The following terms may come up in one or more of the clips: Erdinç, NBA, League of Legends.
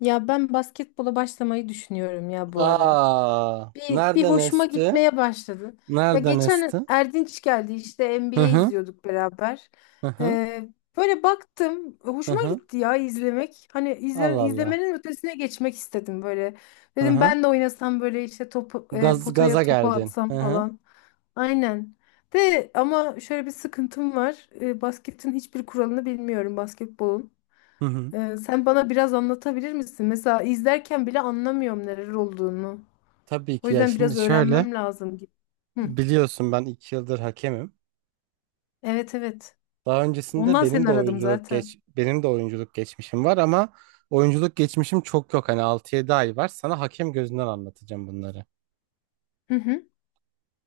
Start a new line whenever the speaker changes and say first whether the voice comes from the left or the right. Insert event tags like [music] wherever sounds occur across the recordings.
left: Ya ben basketbola başlamayı düşünüyorum ya bu ara.
right: Aa,
left: Bir
right: nereden
left: hoşuma
right: esti?
left: gitmeye başladı. Ya
right: Nereden
left: geçen
right: esti?
left: Erdinç geldi işte
right: Hı
left: NBA
right: hı,
left: izliyorduk beraber.
right: hı hı,
left: Ee, böyle baktım
right: hı
left: hoşuma
right: hı.
left: gitti ya izlemek. Hani
right: Allah Allah.
left: izlemenin ötesine geçmek istedim böyle.
right: Hı
left: Dedim
right: hı.
left: ben de oynasam böyle işte topu,
right: Gaz,
left: potaya
right: gaza
left: topu
right: geldin.
left: atsam
right: Hı hı,
left: falan. Aynen. De ama şöyle bir sıkıntım var. Basketin hiçbir kuralını bilmiyorum basketbolun.
right: hı hı.
left: Sen bana biraz anlatabilir misin? Mesela izlerken bile anlamıyorum neler olduğunu.
right: Tabii
left: O
right: ki ya
left: yüzden
right: şimdi
left: biraz
right: şöyle
left: öğrenmem lazım gibi. Hı.
right: biliyorsun ben iki yıldır hakemim.
left: Evet evet.
right: Daha öncesinde
left: Ondan seni aradım zaten.
right: benim de oyunculuk geçmişim var ama oyunculuk geçmişim çok yok. Hani 6-7 ay var. Sana hakem gözünden anlatacağım bunları.
left: Hı hı.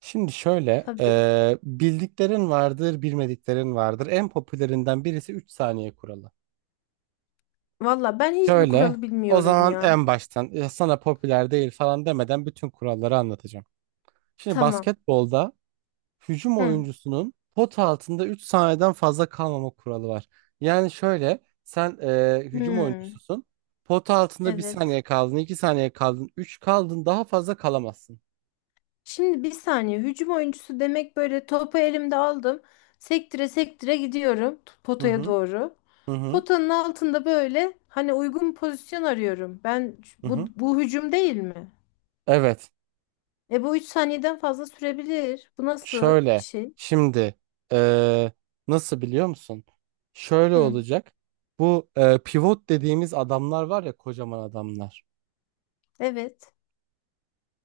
right: Şimdi şöyle,
left: Tabii.
right: bildiklerin vardır, bilmediklerin vardır. En popülerinden birisi 3 saniye kuralı.
left: Valla ben hiçbir
right: Şöyle,
left: kuralı
right: o
left: bilmiyorum
right: zaman en
left: ya.
right: baştan "Ya sana popüler değil falan demeden bütün kuralları anlatacağım. Şimdi
left: Tamam.
right: basketbolda hücum
left: Hı.
right: oyuncusunun pot altında 3 saniyeden fazla kalmama kuralı var. Yani şöyle, sen hücum
left: Hı.
right: oyuncususun. Pot altında bir
left: Evet.
right: saniye kaldın, 2 saniye kaldın, 3 kaldın daha fazla kalamazsın.
left: Şimdi bir saniye. Hücum oyuncusu demek böyle topu elimde aldım. Sektire sektire gidiyorum
right: Hı
left: potaya
right: hı,
left: doğru.
right: hı hı,
left: Potanın altında böyle hani uygun pozisyon arıyorum. Ben
right: hı
left: bu
right: hı.
left: bu hücum değil mi?
right: Evet.
left: Bu 3 saniyeden fazla sürebilir. Bu nasıl bir
right: Şöyle
left: şey?
right: şimdi eee, nasıl biliyor musun? Şöyle
left: Hı,
right: olacak. Bu pivot dediğimiz adamlar var ya kocaman adamlar.
left: evet.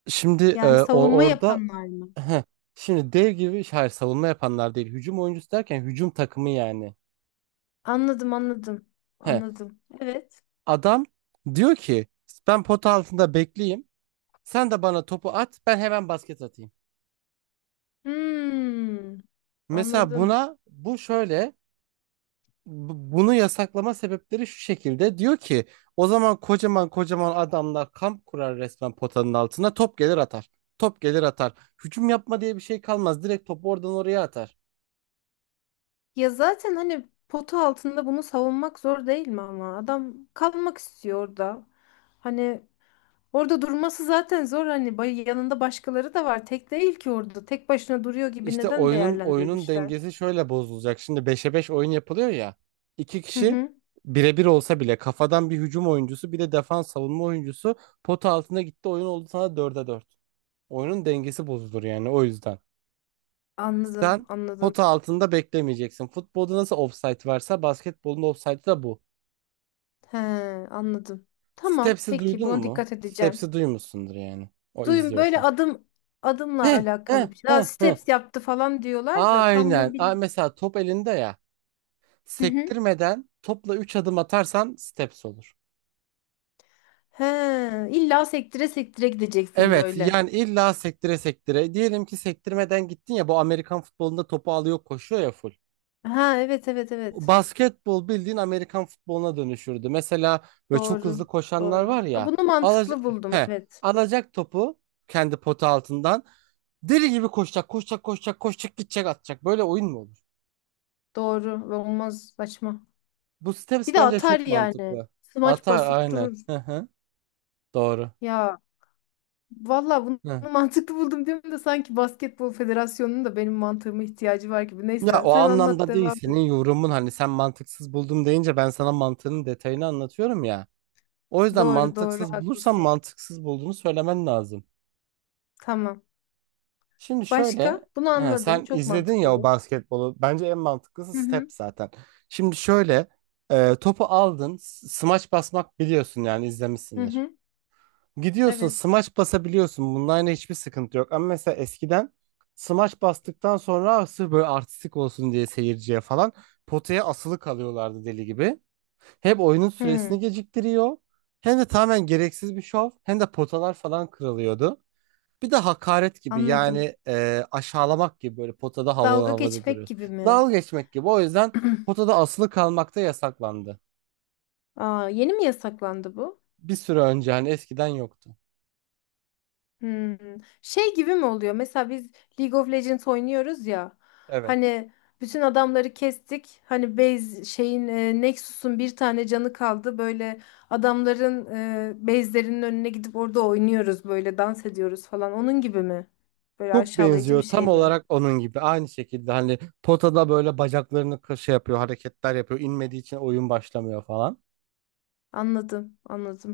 right: Şimdi
left: Yani
right: o
left: savunma
right: orada
left: yapanlar mı?
right: heh, şimdi dev gibi hayır savunma yapanlar değil. Hücum oyuncusu derken hücum takımı yani.
left: Anladım, anladım.
right: Heh,
left: Anladım. Evet.
right: adam diyor ki ben pot altında bekleyeyim. Sen de bana topu at ben hemen basket atayım.
left: Hmm,
right: Mesela
left: anladım.
right: buna bu şöyle bunu yasaklama sebepleri şu şekilde. Diyor ki o zaman kocaman kocaman adamlar kamp kurar resmen potanın altına top gelir atar. Top gelir atar. Hücum yapma diye bir şey kalmaz. Direkt topu oradan oraya atar.
left: Ya zaten hani potu altında bunu savunmak zor değil mi ama? Adam kalmak istiyor orada. Hani orada durması zaten zor. Hani yanında başkaları da var. Tek değil ki orada. Tek başına duruyor gibi
right: İşte
left: neden
right: oyunun
left: değerlendirmişler?
right: dengesi şöyle bozulacak. Şimdi 5'e 5 oyun yapılıyor ya. İki
left: Hı
right: kişi
left: hı.
right: birebir olsa bile kafadan bir hücum oyuncusu bir de defans savunma oyuncusu pota altına gitti oyun oldu sana 4'e 4. Oyunun dengesi bozulur yani o yüzden.
left: Anladım,
right: Sen
left: anladım.
right: pota altında beklemeyeceksin. Futbolda nasıl offside varsa basketbolun offside'ı da bu.
left: He, anladım. Tamam,
right: Steps'i
left: peki
right: duydun
left: buna
right: mu?
left: dikkat edeceğim.
right: Steps'i duymuşsundur yani. O
left: Duyun böyle
right: izliyorsa.
left: adım adımla
right: He he
left: alakalı bir şey. Daha
right: he he.
left: steps yaptı falan diyorlar da tam
right: Aynen.
left: ne
right: Aa,
left: bilmiyorum.
right: mesela top elinde ya.
left: Hı hı.
right: Sektirmeden topla 3 adım atarsan steps olur.
left: He, illa sektire sektire gideceksin
right: Evet
left: böyle.
right: yani illa sektire sektire. Diyelim ki sektirmeden gittin ya bu Amerikan futbolunda topu alıyor koşuyor ya full.
left: Ha, evet evet evet.
right: Basketbol bildiğin Amerikan futboluna dönüşürdü. Mesela böyle çok
left: Doğru.
right: hızlı koşanlar
left: Doğru.
right: var
left: Ha,
right: ya.
left: bunu
right: Alacak,
left: mantıklı buldum,
right: he,
left: evet.
right: alacak topu kendi pota altından. Deli gibi koşacak, koşacak, koşacak, koşacak, gidecek, atacak. Böyle oyun mu olur?
left: Doğru ve olmaz, saçma.
right: Bu
left: Bir
right: steps
left: de
right: bence
left: atar
right: çok
left: yani.
right: mantıklı.
left: Smaç
right: Atar
left: basıp
right: aynen.
left: durur.
right: Hı hı. Doğru.
left: Ya, valla bunu
right: Hı.
left: [laughs] mantıklı buldum diyorum da sanki Basketbol Federasyonu'nun da benim mantığıma ihtiyacı var gibi.
right: Ya
left: Neyse
right: o
left: sen anlat,
right: anlamda değil
left: devam et.
right: senin yorumun hani sen mantıksız buldum deyince ben sana mantığının detayını anlatıyorum ya. O yüzden
left: Doğru doğru,
right: mantıksız bulursan
left: haklısın.
right: mantıksız bulduğunu söylemen lazım.
left: Tamam.
right: Şimdi şöyle,
left: Başka? Bunu
right: he,
left: anladım.
right: sen
left: Çok
right: izledin ya
left: mantıklı
right: o
left: bu.
right: basketbolu. Bence en mantıklısı
left: Hı
right: step
left: hı.
right: zaten. Şimdi şöyle, topu aldın, smaç basmak biliyorsun yani
left: Hı
right: izlemişsindir.
left: hı.
right: Gidiyorsun,
left: Evet.
right: smaç basabiliyorsun. Bununla aynı hiçbir sıkıntı yok. Ama mesela eskiden smaç bastıktan sonra "Ah, sırf böyle artistik olsun diye seyirciye falan potaya asılı kalıyorlardı deli gibi. Hem oyunun
left: Hı.
right: süresini geciktiriyor, hem de tamamen gereksiz bir şov, hem de potalar falan kırılıyordu. Bir de hakaret gibi
left: Anladım.
right: yani aşağılamak gibi böyle potada havalı
left: Dalga
right: havada
left: geçmek
right: duruyorsun.
left: gibi mi?
right: Dalga geçmek gibi. O yüzden potada asılı kalmak da yasaklandı.
left: Aa, yeni mi yasaklandı bu?
right: Bir süre önce hani eskiden yoktu.
left: Hmm. Şey gibi mi oluyor? Mesela biz League of Legends oynuyoruz ya.
right: Evet.
left: Hani bütün adamları kestik. Hani base şeyin Nexus'un bir tane canı kaldı. Böyle adamların base'lerinin önüne gidip orada oynuyoruz, böyle dans ediyoruz falan. Onun gibi mi? Böyle
right: Çok
left: aşağılayıcı bir
right: benziyor tam
left: şey mi?
right: olarak onun gibi. Aynı şekilde hani potada böyle bacaklarını şey yapıyor, hareketler yapıyor. İnmediği için oyun başlamıyor falan.
left: Anladım,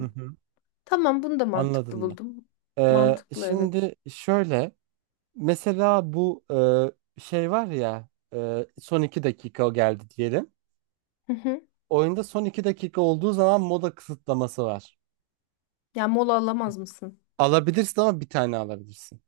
right: Hı hı.
left: Tamam, bunu da
right: Anladın
left: mantıklı
right: mı?
left: buldum.
right: Ee,
left: Mantıklı, evet.
right: şimdi şöyle mesela bu şey var ya son iki dakika o geldi diyelim.
left: Hı hı.
right: Oyunda son 2 dakika olduğu zaman moda kısıtlaması var.
left: Ya mola alamaz mısın?
right: Alabilirsin ama bir tane alabilirsin.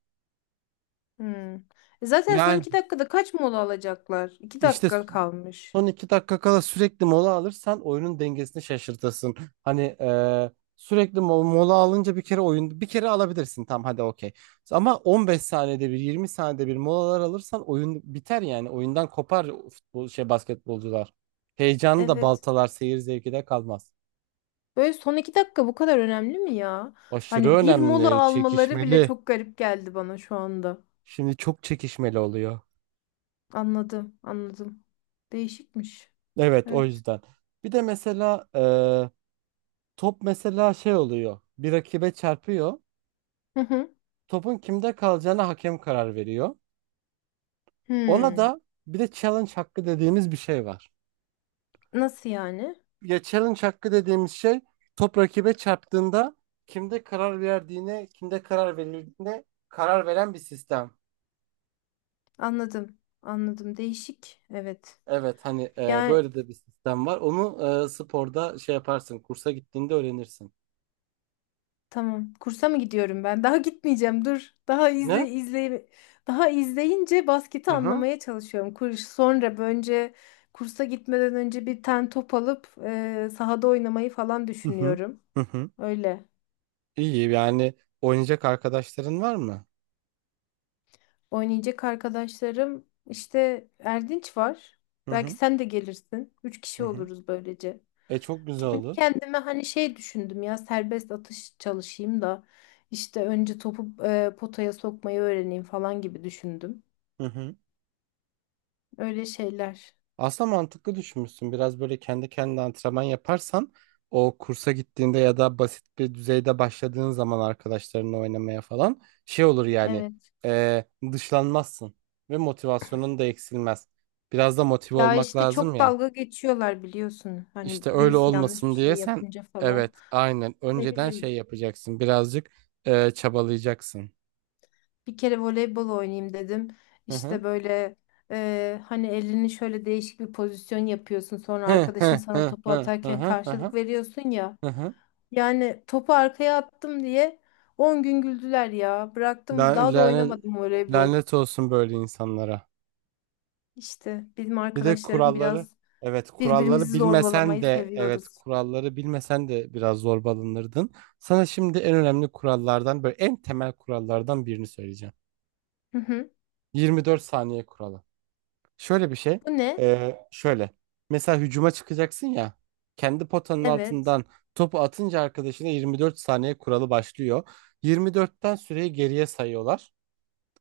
left: Hmm. Zaten son
right: Yani
left: 2 dakikada kaç mola alacaklar? iki
right: işte
left: dakika kalmış.
right: son 2 dakika kala sürekli mola alırsan oyunun dengesini şaşırtırsın. Hani sürekli mola alınca bir kere oyun bir kere alabilirsin tam hadi okey. Ama 15 saniyede bir 20 saniyede bir molalar alırsan oyun biter yani oyundan kopar futbol şey basketbolcular. Heyecanı da
left: Evet.
right: baltalar seyir zevki de kalmaz.
left: Böyle son 2 dakika bu kadar önemli mi ya?
right: Aşırı
left: Hani bir mola
right: önemli,
left: almaları bile
right: çekişmeli.
left: çok garip geldi bana şu anda.
right: Şimdi çok çekişmeli oluyor.
left: Anladım, anladım. Değişikmiş.
right: Evet o
left: Evet.
right: yüzden. Bir de mesela top mesela şey oluyor. Bir rakibe çarpıyor.
left: Hı hı.
right: Topun kimde kalacağına hakem karar veriyor. Ona
left: Hmm.
right: da bir de challenge hakkı dediğimiz bir şey var.
left: Nasıl yani?
right: Ya challenge hakkı dediğimiz şey top rakibe çarptığında kimde karar verdiğine, kimde karar verildiğine karar veren bir sistem.
left: Anladım, anladım. Değişik. Evet.
right: Evet hani
left: Yani
right: böyle de bir sistem var. Onu sporda şey yaparsın, kursa gittiğinde öğrenirsin.
left: tamam. Kursa mı gidiyorum ben? [laughs] Daha gitmeyeceğim. Dur. Daha
right: Ne?
left: izle izle, daha izleyince basketi
right: Hı hı.
left: anlamaya çalışıyorum. Kursa gitmeden önce bir ten top alıp sahada oynamayı falan
right: Hı hı.
left: düşünüyorum.
right: Hı hı.
left: Öyle.
right: İyi yani oynayacak arkadaşların var mı?
left: Oynayacak arkadaşlarım işte Erdinç var.
right: Hı
left: Belki
right: hı.
left: sen de gelirsin. Üç
right: Hı
left: kişi
right: hı.
left: oluruz böylece.
right: E çok güzel
left: Kendi
right: olur.
left: kendime hani şey düşündüm ya, serbest atış çalışayım da işte önce topu potaya sokmayı öğreneyim falan gibi düşündüm.
right: Hı hı.
left: Öyle şeyler.
right: Aslında mantıklı düşünmüşsün. Biraz böyle kendi kendine antrenman yaparsan o kursa gittiğinde ya da basit bir düzeyde başladığın zaman arkadaşlarınla oynamaya falan şey olur yani
left: Evet.
right: e, dışlanmazsın ve motivasyonun da eksilmez. Biraz da motive
left: Ya
right: olmak
left: işte
right: lazım
left: çok
right: ya.
left: dalga geçiyorlar biliyorsun. Hani
right: İşte öyle
left: birisi yanlış bir
right: olmasın diye
left: şey
right: sen
left: yapınca falan.
right: evet aynen
left: Ne
right: önceden şey
left: bileyim,
right: yapacaksın birazcık çabalayacaksın.
left: bir kere voleybol oynayayım dedim.
right: Hı hı.
left: İşte böyle hani elini şöyle değişik bir pozisyon yapıyorsun. Sonra
right: Hı
left: arkadaşın
right: hı
left: sana
right: hı hı
left: topu
right: hı hı
left: atarken
right: hı
left: karşılık veriyorsun ya.
right: hı hı.
left: Yani topu arkaya attım diye 10 gün güldüler ya. Bıraktım,
right: Lan-
left: daha da
right: Lanet,
left: oynamadım voleybol.
right: lanet olsun böyle insanlara.
left: İşte bizim
right: Bir de
left: arkadaşlarım
right: kuralları
left: biraz
right: evet kuralları
left: birbirimizi
right: bilmesen
left: zorbalamayı
right: de evet
left: seviyoruz.
right: kuralları bilmesen de biraz zorbalanırdın. Sana şimdi en önemli kurallardan böyle en temel kurallardan birini söyleyeceğim.
left: Hı hı.
right: 24 saniye kuralı. Şöyle bir şey.
left: Bu ne?
right: Şöyle. Mesela hücuma çıkacaksın ya. Kendi potanın
left: Evet.
right: altından topu atınca arkadaşına 24 saniye kuralı başlıyor. 24'ten süreyi geriye sayıyorlar.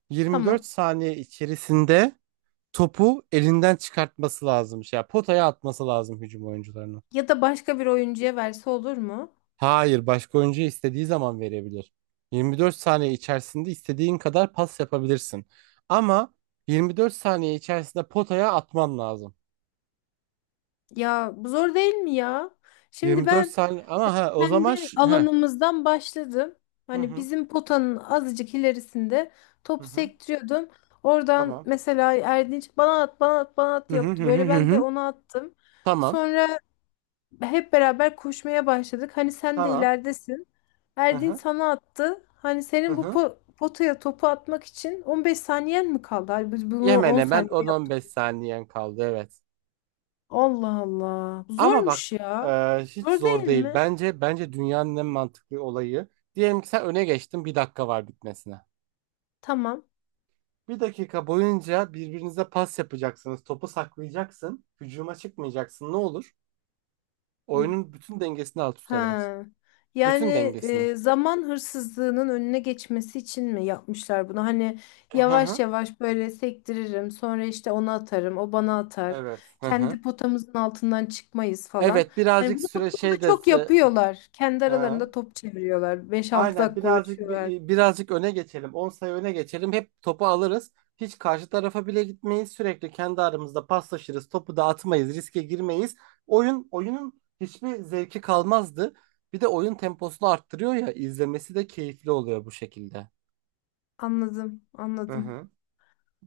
right: 24
left: Tamam.
right: saniye içerisinde topu elinden çıkartması lazımmış. Ya potaya atması lazım hücum oyuncularının.
left: Ya da başka bir oyuncuya verse olur mu?
right: Hayır, başka oyuncu istediği zaman verebilir. 24 saniye içerisinde istediğin kadar pas yapabilirsin. Ama 24 saniye içerisinde potaya atman lazım.
left: Ya bu zor değil mi ya? Şimdi
right: 24
left: ben
right: saniye ama ha o zaman
left: kendi
right: ha.
left: alanımızdan başladım.
right: Hı
left: Hani
right: hı
left: bizim potanın azıcık ilerisinde
right: hı
left: topu
right: hı.
left: sektiriyordum. Oradan
right: Tamam.
left: mesela Erdinç bana at bana at bana at
right: Hı hı hı
left: yaptı.
right: hı
left: Böyle
right: hı.
left: ben de
right: Hı.
left: ona attım.
right: Tamam.
left: Sonra hep beraber koşmaya başladık. Hani sen de
right: Tamam.
left: ileridesin.
right: Hı
left: Erdin
right: hı
left: sana attı. Hani
right: hı
left: senin bu
right: hı.
left: potaya topu atmak için 15 saniyen mi kaldı? Hani biz bunu
right: Hemen
left: 10
right: hemen
left: saniyede yaptık.
right: 10-15 saniyen kaldı evet.
left: Allah Allah.
right: Ama
left: Zormuş
right: bak e,
left: ya.
right: hiç
left: Zor değil
right: zor değil.
left: mi?
right: Bence dünyanın en mantıklı olayı. Diyelim ki sen öne geçtin bir dakika var bitmesine.
left: Tamam.
right: Bir dakika boyunca birbirinize pas yapacaksınız. Topu saklayacaksın. Hücuma çıkmayacaksın. Ne olur? Oyunun bütün dengesini alt üst edersin.
left: Ha. Yani
right: Bütün dengesini.
left: zaman hırsızlığının önüne geçmesi için mi yapmışlar bunu? Hani
right: Hı
left: yavaş
right: hı.
left: yavaş böyle sektiririm, sonra işte ona atarım, o bana atar.
right: Evet. Hı hı.
left: Kendi potamızın altından çıkmayız falan.
right: Evet
left: Hani
right: birazcık
left: bunu
right: süre şey
left: futbolda
right: de...
left: çok yapıyorlar. Kendi
right: e,
left: aralarında
right: hı.
left: top çeviriyorlar. beş altı
right: Aynen
left: dakika
right: birazcık
left: uğraşıyorlar.
right: birazcık öne geçelim. 10 sayı öne geçelim. Hep topu alırız. Hiç karşı tarafa bile gitmeyiz. Sürekli kendi aramızda paslaşırız. Topu dağıtmayız. Riske girmeyiz. Oyunun hiçbir zevki kalmazdı. Bir de oyun temposunu arttırıyor ya izlemesi de keyifli oluyor bu şekilde.
left: Anladım,
right: Hı
left: anladım.
right: hı.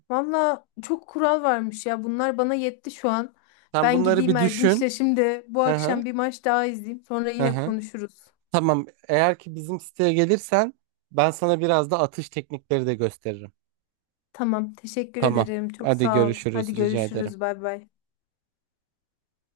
left: Valla çok kural varmış ya. Bunlar bana yetti şu an.
right: Sen
left: Ben
right: bunları
left: gideyim
right: bir düşün.
left: Erdinç'le şimdi bu
right: Hı hı.
left: akşam bir maç daha izleyeyim. Sonra
right: Hı
left: yine
right: hı.
left: konuşuruz.
right: Tamam. Eğer ki bizim siteye gelirsen ben sana biraz da atış teknikleri de gösteririm.
left: Tamam, teşekkür
right: Tamam.
left: ederim. Çok
right: Hadi
left: sağ ol.
right: görüşürüz.
left: Hadi
right: Rica ederim.
left: görüşürüz. Bay bay.